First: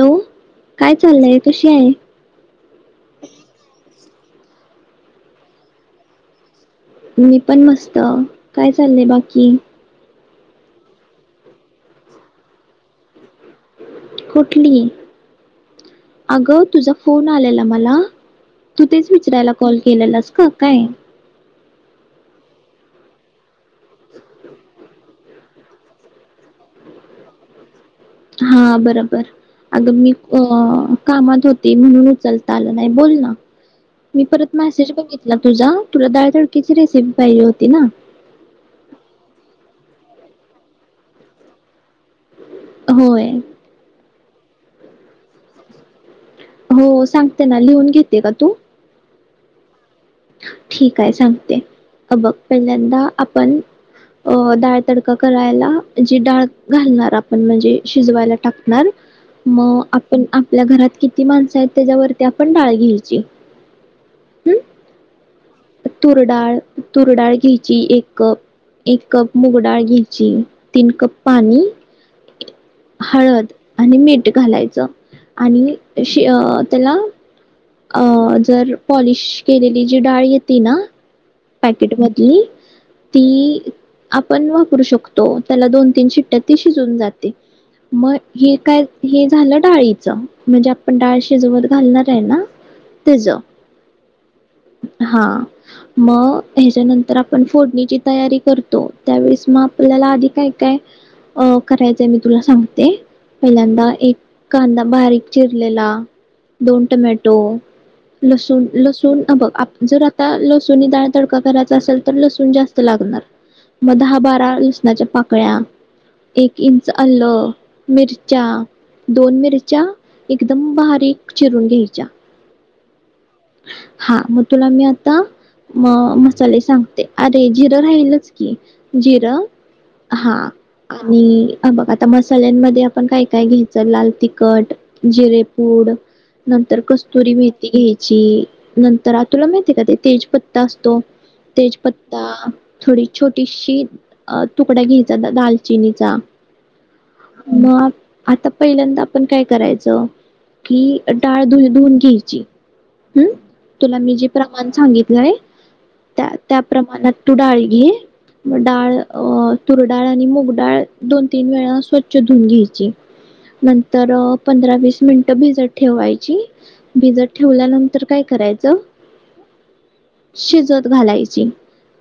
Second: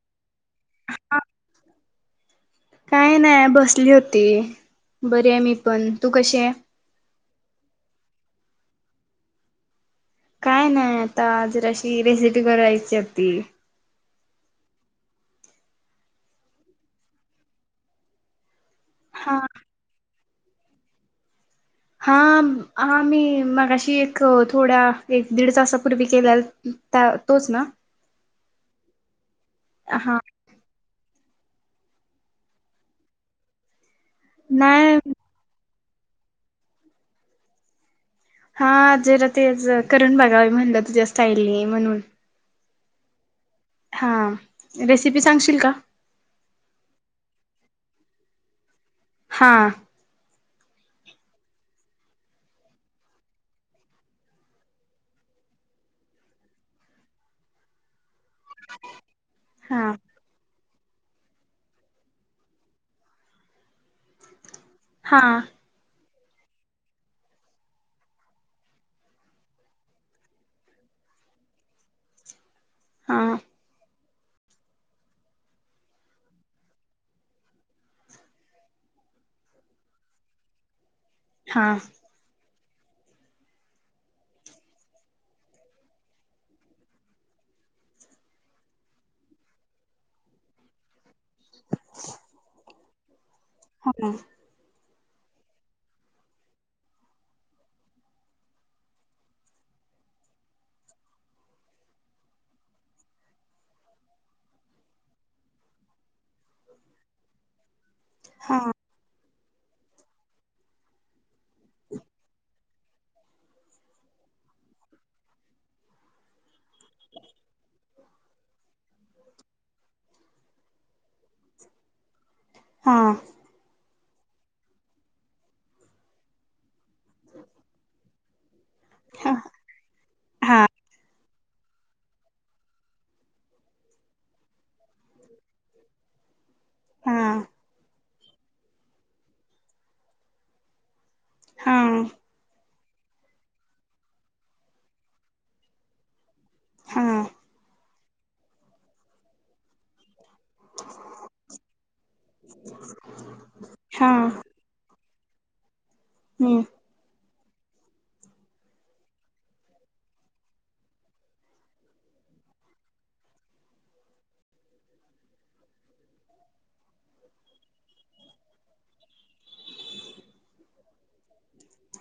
Hello काय चाललंय? कशी आहे? ती बरी आहे मी पण. तू कशी आहे? मी पण मस्त काय चाललय बाकी. काय नाही आता जराशी रेसिपी करायची होती. कुठली अग तुझा फोन आलेला मला तु तेच हा विचारायला कॉल केलेलास क काय हा हा मि मघाशि एक थोड्या एक दिड तासापुर्वी केलेला तोच ना हा बरोबर अगमि हा अ कामात होते म्हणुन उचलता आला नाही बोलना मि परत मॅसेज नाही बघितला तुझा तुला दाळ तडक्याची रेसिपी पाहीजे होती ना हा जरा तेच करून बघावि म्हणल तुझ्या स्टाइलनी म्हणुन होय हा रेसिपी सांगशिल का हो सांगतेना लिहुन घेतेस का तु हा ठीके सांगते हे बघ पहिल्यांदा आपण अ डाळ तडका करायला जि डाळं घालणार आपण म्हणजे शिजवायला टाकणार म हा आपण आपल्या घरात जे कीती माणसयेत त्याच्यावरती आपण डाळ घेयची हंम्म हा तुरडाळ तुरडाळ घेयची एक कप एक कप मुगडाळ घेयची तीन कप पाणि हा हळद आणि मिठ घालायच आणि अशी अ त्याला अ जर पॉलिश केलेली जी डाळ येति ना हा पॅकेट मधली ति आपण वापरू शकतो त्याला दोन तीन शिट्यात ति शिजुन जाते म हे काय हे झाल डाळीच म्हणजे आपण डाळीच शिजवत घालणारे ना तेज हंम्म हा म ह्याच्यानंतर आपण फोडणीची तयारी करतो त्यावेळेस म आपत्याला आधि काय काय करायचय मि तुला सांगते पहीले एक कांदा बारीक चिरलेला दोन टॉमॅटो लसूण हा लसुण अ बघ जरा आता लसुनि डाळ तडका करायचा असेल तर लसून पण जात्स लागणार म दहा बारा लसणाच्या पाकळ्या एफ इंच आल मिरच्या दोन मिरच्या अगदी बारीक चिरून घेयच्या हा हा म तुलामि आत्ता मसाले सांगते अरे जिर राहीलच की जिरं हा आणि हे बघ मसाल्यांमध्ये आपण काय काय घेयच लाल तिखट जिरे फुड नंतर हा कत्सुरी मेथी घेयची चि नंतर तुला माहीतीये का तो तेज पत्ता असतो हा तेजपत्ता थोडी छोटीशी तुकडा घेयचा दालचिनिचा हा मग आता पहील्यांदा आपण काय करायच की डाळं धुऊन घेयची हंम्म तुला हा मी जे प्रमाण सांगित नाही त्या त्या हम्म प्रमाणात तू डाळी घे म डाळ तुर डाळ आणि मुगडाळ दोन तीन वेळा स्वच्छ धुन घ्यायची नंतर पंधरा वीस मिनिट भिजत ठेवायची भिजत ठेवल्यानंतर काय करायच शिजवत घालायची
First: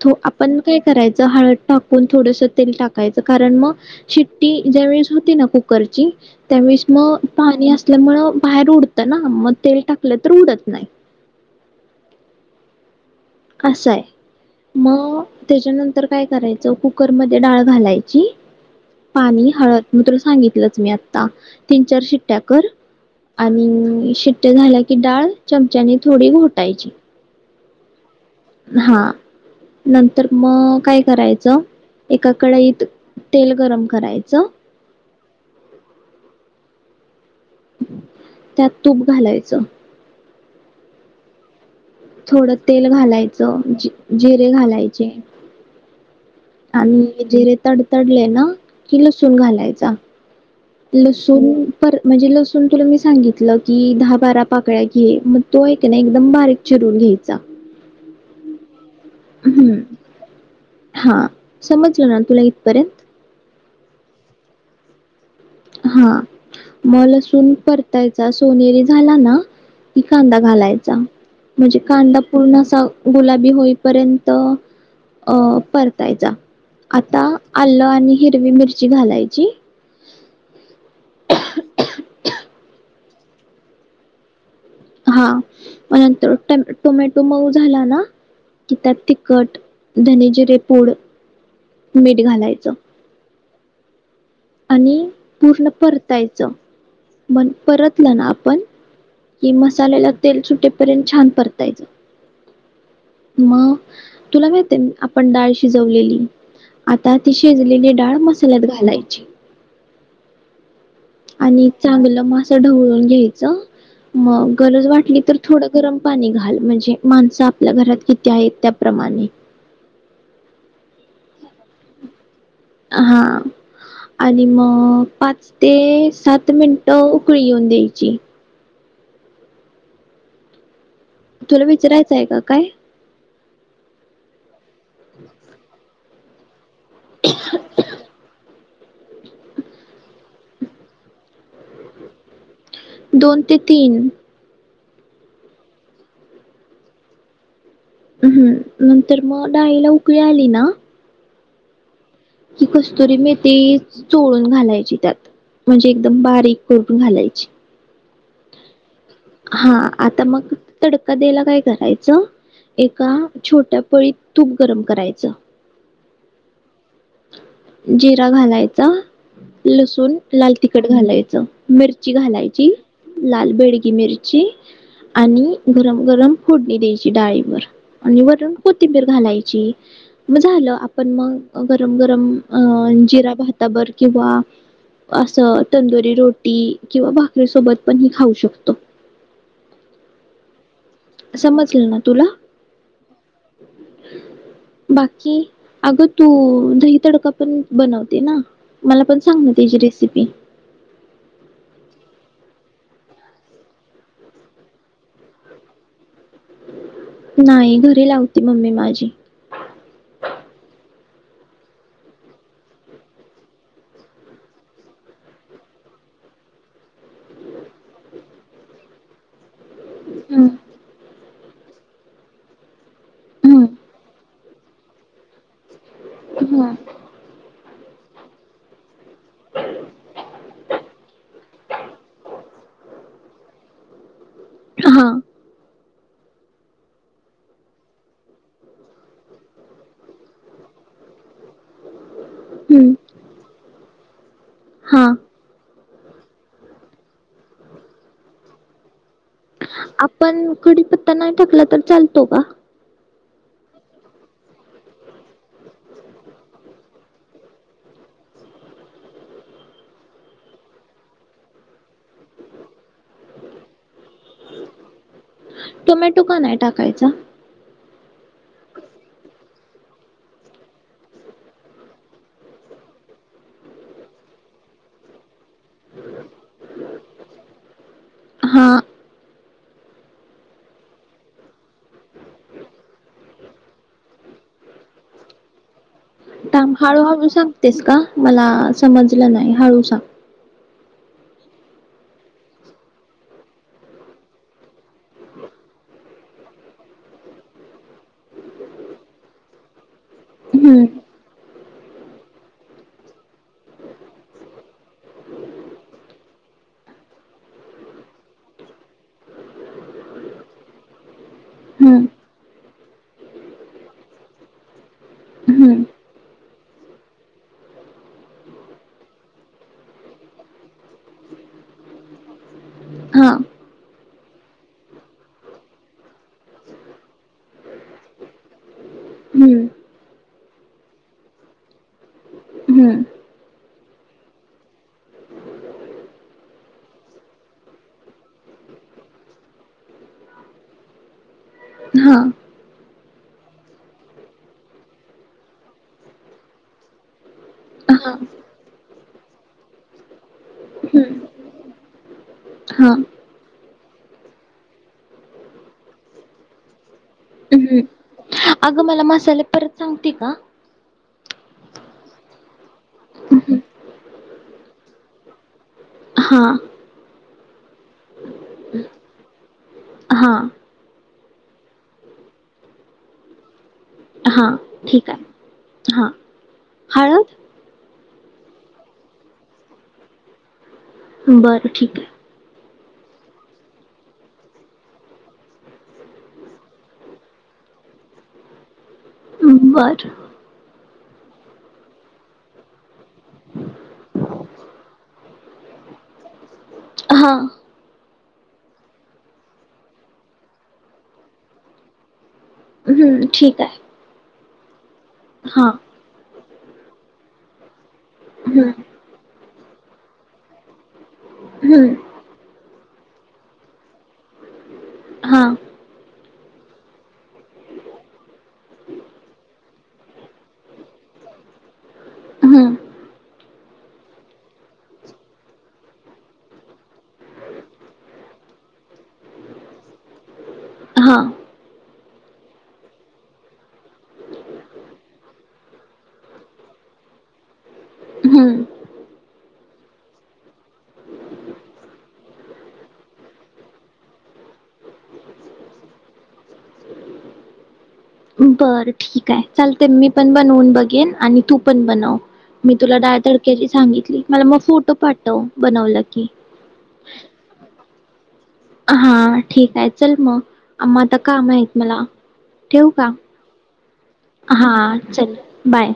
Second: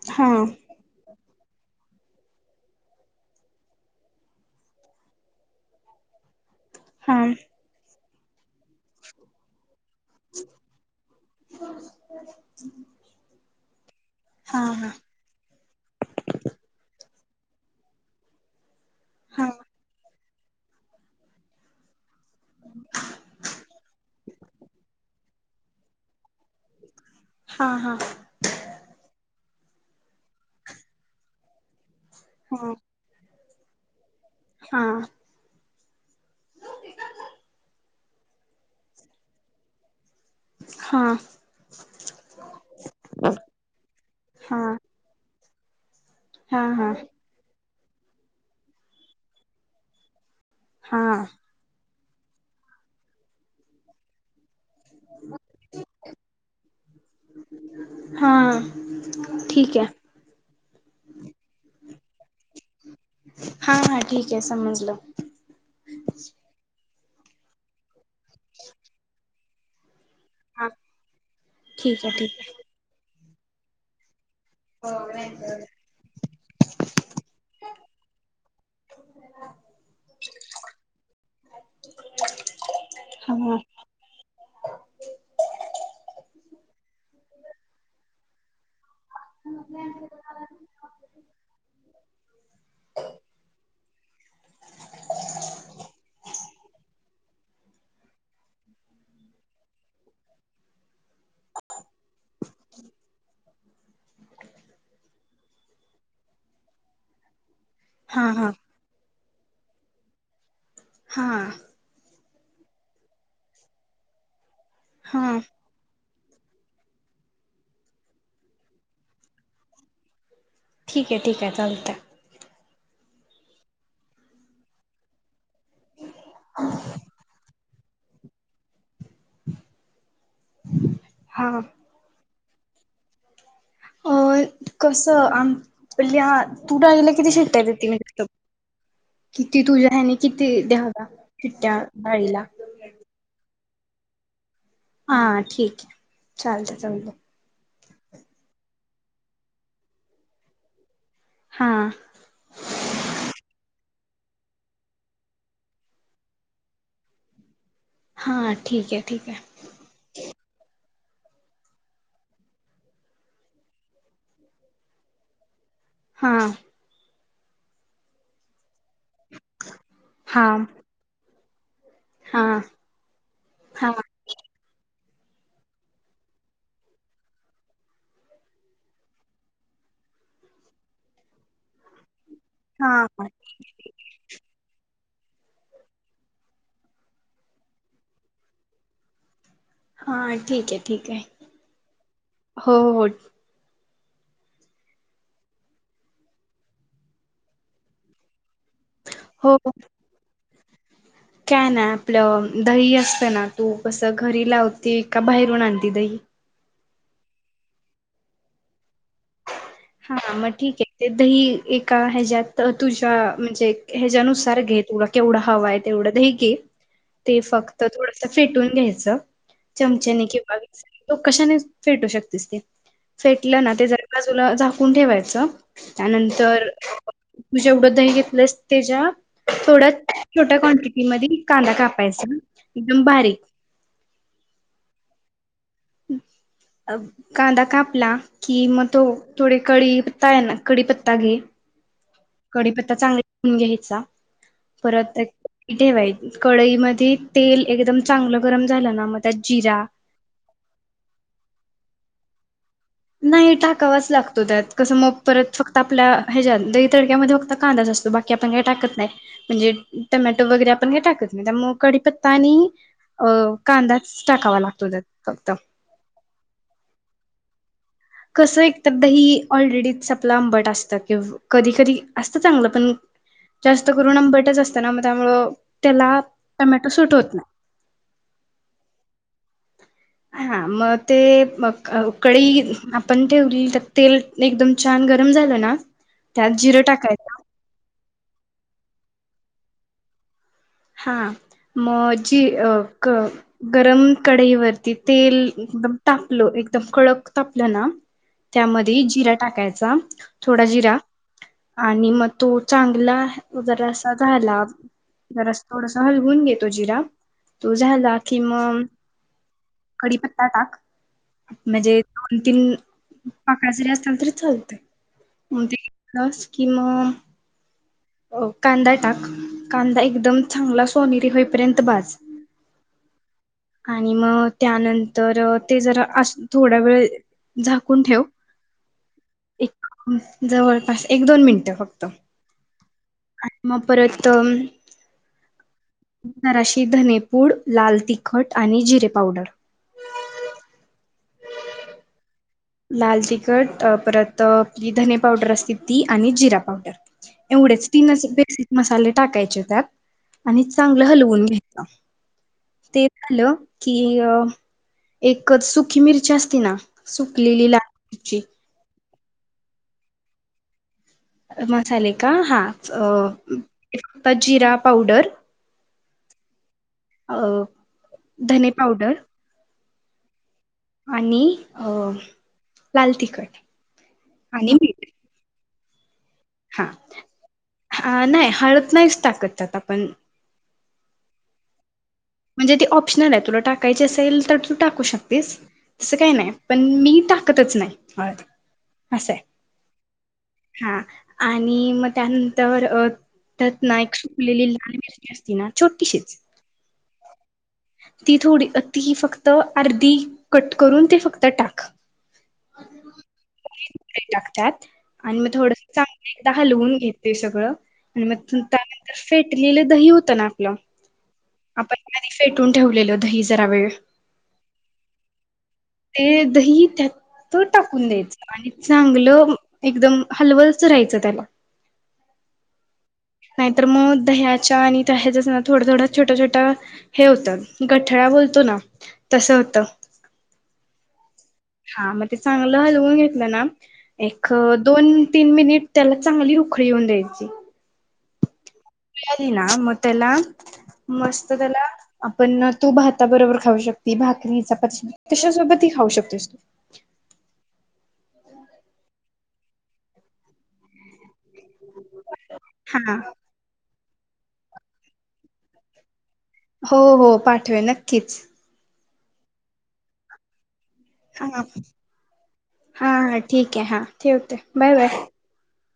तो हा आपण काय करायचं हळद टाकून थोडंसं तेल टाकायचं कारण मग शिट्टी ज्यावेेळेस होती ना कुकरची त्यावेळेस हा मग पाणी असतं ल्या मुळं बाहेर उडतं ना मग तेल टाक तर उडत नाही [inaudible] असं आहे हा हा मग त्याच्यानंतर काय करायचं कुकर मध्ये डाळ घालायची हा पाणी हळद मात्र सांगितलंच मी आता तीन चार शिट टॅकर आणि शिट्या शिट्या झाल्या की डाळ चमच्यानी थोडी घोटायची हा हा हा नंतर म काय करायचं एकाकड हा येत तेल गरम करायचं हा त्यात तूप घालायचं हा थोड तेल घालायचं जिरे घालायचे हा हा आणि जिरे तड तडले ना कि लसूूण घालायचा हा लिसून म्हणजे लसून तुला मी सांगितलं की दहा बारा पाकळ्या घे मग तो ऐक है ना एकदम बारीक चिरून घ्यायचा हां हम्म हा समजलं ना तुला इथपर्यंत हा हा ठीक आहे समजलं हांअ् म लसून परतायचा सोनेरी झाला ना! कि कांदा हा घालायचा म्हणजे ठीक आहे कांदा ठीक आहे पूर्ण असा गुलाबी होईपर्यंत अ अ परतायचा आता आलं आणि हिरवी मिरची घालायची. [unintelligible] थांब हा तो मऊ झाला ना की त्यात तिखट धने जीरे पूड मीठ घालायचं. आणि पूर्ण परतायचं मण परतलं ना आपण कि मसाल्याला तेल सुटेपर्यंत छान परतायच मग तुला माहित आहे आपण डाळ शिजवलेली आता ति शिजलेली डाळ हा हा मसाल्यात घालायची. हा आणि चांगलं मं असं ढवळून घ्यायचं मंग गरज वाटली तर हा थोडं गरम पाणी घाल म्हणजे माणसं आपल्या घरात किती आहे? त्याप्रमाणे ठीक आहे ठीक आहे चालतयं. हा आणि मग पाच ते सात मिनट उकळी येऊदे. जी हा तुला विचारायचंय का? काय? अ कसं आम पिल्ल्ह्या तू डाळीला किती शिट्टया देती [unintelligible] किती तुझ्या आणि किती दहावा कित्या बाईला दोन ते तीन हा ठीक आहे चालतय चालतय हम् हम् नंतर मग डाळीला उकळी आली ना हाअ्ं ही कस्तुरी मेथी चोळून घालायची त्यात म्हणजे एकदम बारीक करून घालायची हा ठीक हे हा आता मग तडका द्यायला काय करायचं एका छोट्या पळीत तूप गरम करायचं हाअ्ं जिरा घालाय आं लसूण, लाल हां तिखट घालायचं. मिरची हां घालायची. लाल बेड ती हां मिर्ची आणि गरम, गरम फोडणी द्यायची डाळीवर आणि वरून कोथिंबीर घालायची. मग झालं आपण मग गरम, गरम अं हां जिरा भाताबर किंवा असं तंदुरी रोटी किंवा भाकरी सोबत पण हे खाऊ शकतो. तो हां ठीकय. समजलं ना तुला? बाकी अगं तू दही तडका पण बनवते ना? मला पण सांग ना हो हो त्याची रेसिपी. काय नाही आपलं दही असतं ना, तू कस घरी लावते का बाहेरून आणती दही? नाही घरी लावती मम्मी माझी. हा मग ठीक आहे. ते दही एका ह्याज्यात तुझ्या म्हणजे ह्याज्या नुसार घे तुला केवढ हव आहे तेवढं दही घे. ते फक्त थोडस फेटून घ्यायचं. चमचेने हम्म किंवा [inaudible] कशाने फेटू शकतीस ती फेटलं हम्म ना ते जरा बाजुला कुण ठेवायच त्यानंतर हम्म तु जेवढ दही घेत प्लस तेज्या थोड्या छोट्या क्वांटिटीमधी कांदा कापायचा एकदम बारीक हा. अ कांदा कापला कि, मग तो थोडे कढईत हाय ना कडीपत्ता घे. कडीपत्ता हम्म चांगला धुन घ्यायचा. हा परत एक ठेवाय कडईमध्ये तेल एकदम चांगलं गरम झालं ना, मग त्यात जिरा आपण कडीपत्ता नाही टाकला तर चालतो का? नाही टाकावाच लागतो त्यात. कसं मग परत फक्त आपल्या ह्याज्यात दही तडक्यामध्ये फक्त कांदाच असतो बाकी आपण काही टाकत नाही. म्हणजे टमॅटो वगैरे आपण काय टाकत नाही त्यामुळे कडीपत्ता आणि अ कांदाच टाकावा लागतो त्यात फक्त. टोमॅटो का नाही टाकायचा? कसं एक तर दही ऑलरेडीच आपलं आंबट असतं. कि कधी कधी असतं चांगलं पण जास्त करून आंबटच असतं ना त्यामुळं त्याला टमॅटो सुट होत नाही. हा हा मग ते कढई आपण ठेवली, तर तेल एकदम छान गरम झालं ना त्यात थांब जिरं हळूहळू टाकायचं सांगतेस का? मला समजलं नाही, हळू सांग. हा मग जी अ गरम कढईवरती तेल एकदम तापलं एकदम कडक तापलं ना, त्यामध्ये जिरा टाकायचा. थोडा हम्म जिरा आणि मग तो चांगला जरासा झाला जरास थोडस हलवून घे तो जिरा. तो झाला कि मग कडीपत्ता टाक म्हणजे हम्म दोन तीन पाकळ्या जरी असत्याल तरी चालतय. मग हम्म ते घातलस कि मग अ कांदा टाक. कांदा एकदम चांगला सोनेरी होईपर्यंत भाज हा आणि मग त्यानंतर ते जरा अस थोडा वेळ झाकून ठेव, हम्म एक जवळपास एक दोन मिनटं फक्त. हम्म आणि मग परत जराशी धनेपूड लाल तिखट आणि जिरे पावडर हा [unintelligible] लाल तिखट परत अ धने पावडर असते ती आणि जिरा पावडर. एवढेच हा तीनच बेसिक मसाले. टाकायचे त्यात आणि चांगलं हम्म हलवून घ्यायच हा ते [unintelligible] की अ एक सुकी मिरची असती ना सु हम्म अगं मला मासा झाले परत सांगते का मसाले का हा? च अ [inaudible] प जिरा पावडर हा [inaudible] अ धने पावडर हा आणि अ लाल तिखट हा आणि ठीक मीठ हाय हा हा हळद हा नाय हळद नाहीच टाकत त्यात आपण बर ठीक आहे म्हणजे ते ऑप्शनल आहे तुला टाकायचं असेल तर तू टाकू शकतेस तस काय नाय पण मी टाकतच नाही होय असय. बर हा आणि म त्यानंतर त्यात ना एक सुकलेली लाल मिरची असती ना छोटीशीच. आहा ती थोडी ती फक्त अर्धी कट करून ती फक्त टाक. हम्म ठीक हाय काय? आणि म थोडस चाक मीठ आता हलवून घे ते सगळं. [unintelligible] हं, त्यानंतर फेटलेल दही होत ना आपल. हम्म फेटून ठेवलेलं दही जरावेळ हां हं, त्या हे होतं गठला बोलतो ना तस होत. हां हा म ते चागलं हलवून घेतलं ना एक दोन तीन मिनिट त्याला चांगली उकळी येऊन द्यायची. हं. उकळी आली ना म त्याला मस्त त्याला आपण ना तू भाताबरोबर खाऊ शकती भाकरी चपाती सोबत कशा सोबत ही खाऊ शकतेस तू. बर ठीक आहे चालतंय मी पण बनवून बघेन आणि तू पण बनव मी तुला हा डाळतडक्याची सांगितली. मला मग फोटू पाठव बनवला की. हो, हो पाटवेन नक्कीच. हा ठीके चल मग म आता हा हा कामयत मला ठेवू का हा ठीक आहे हा ठेवते हा बाय बाय. चल बाय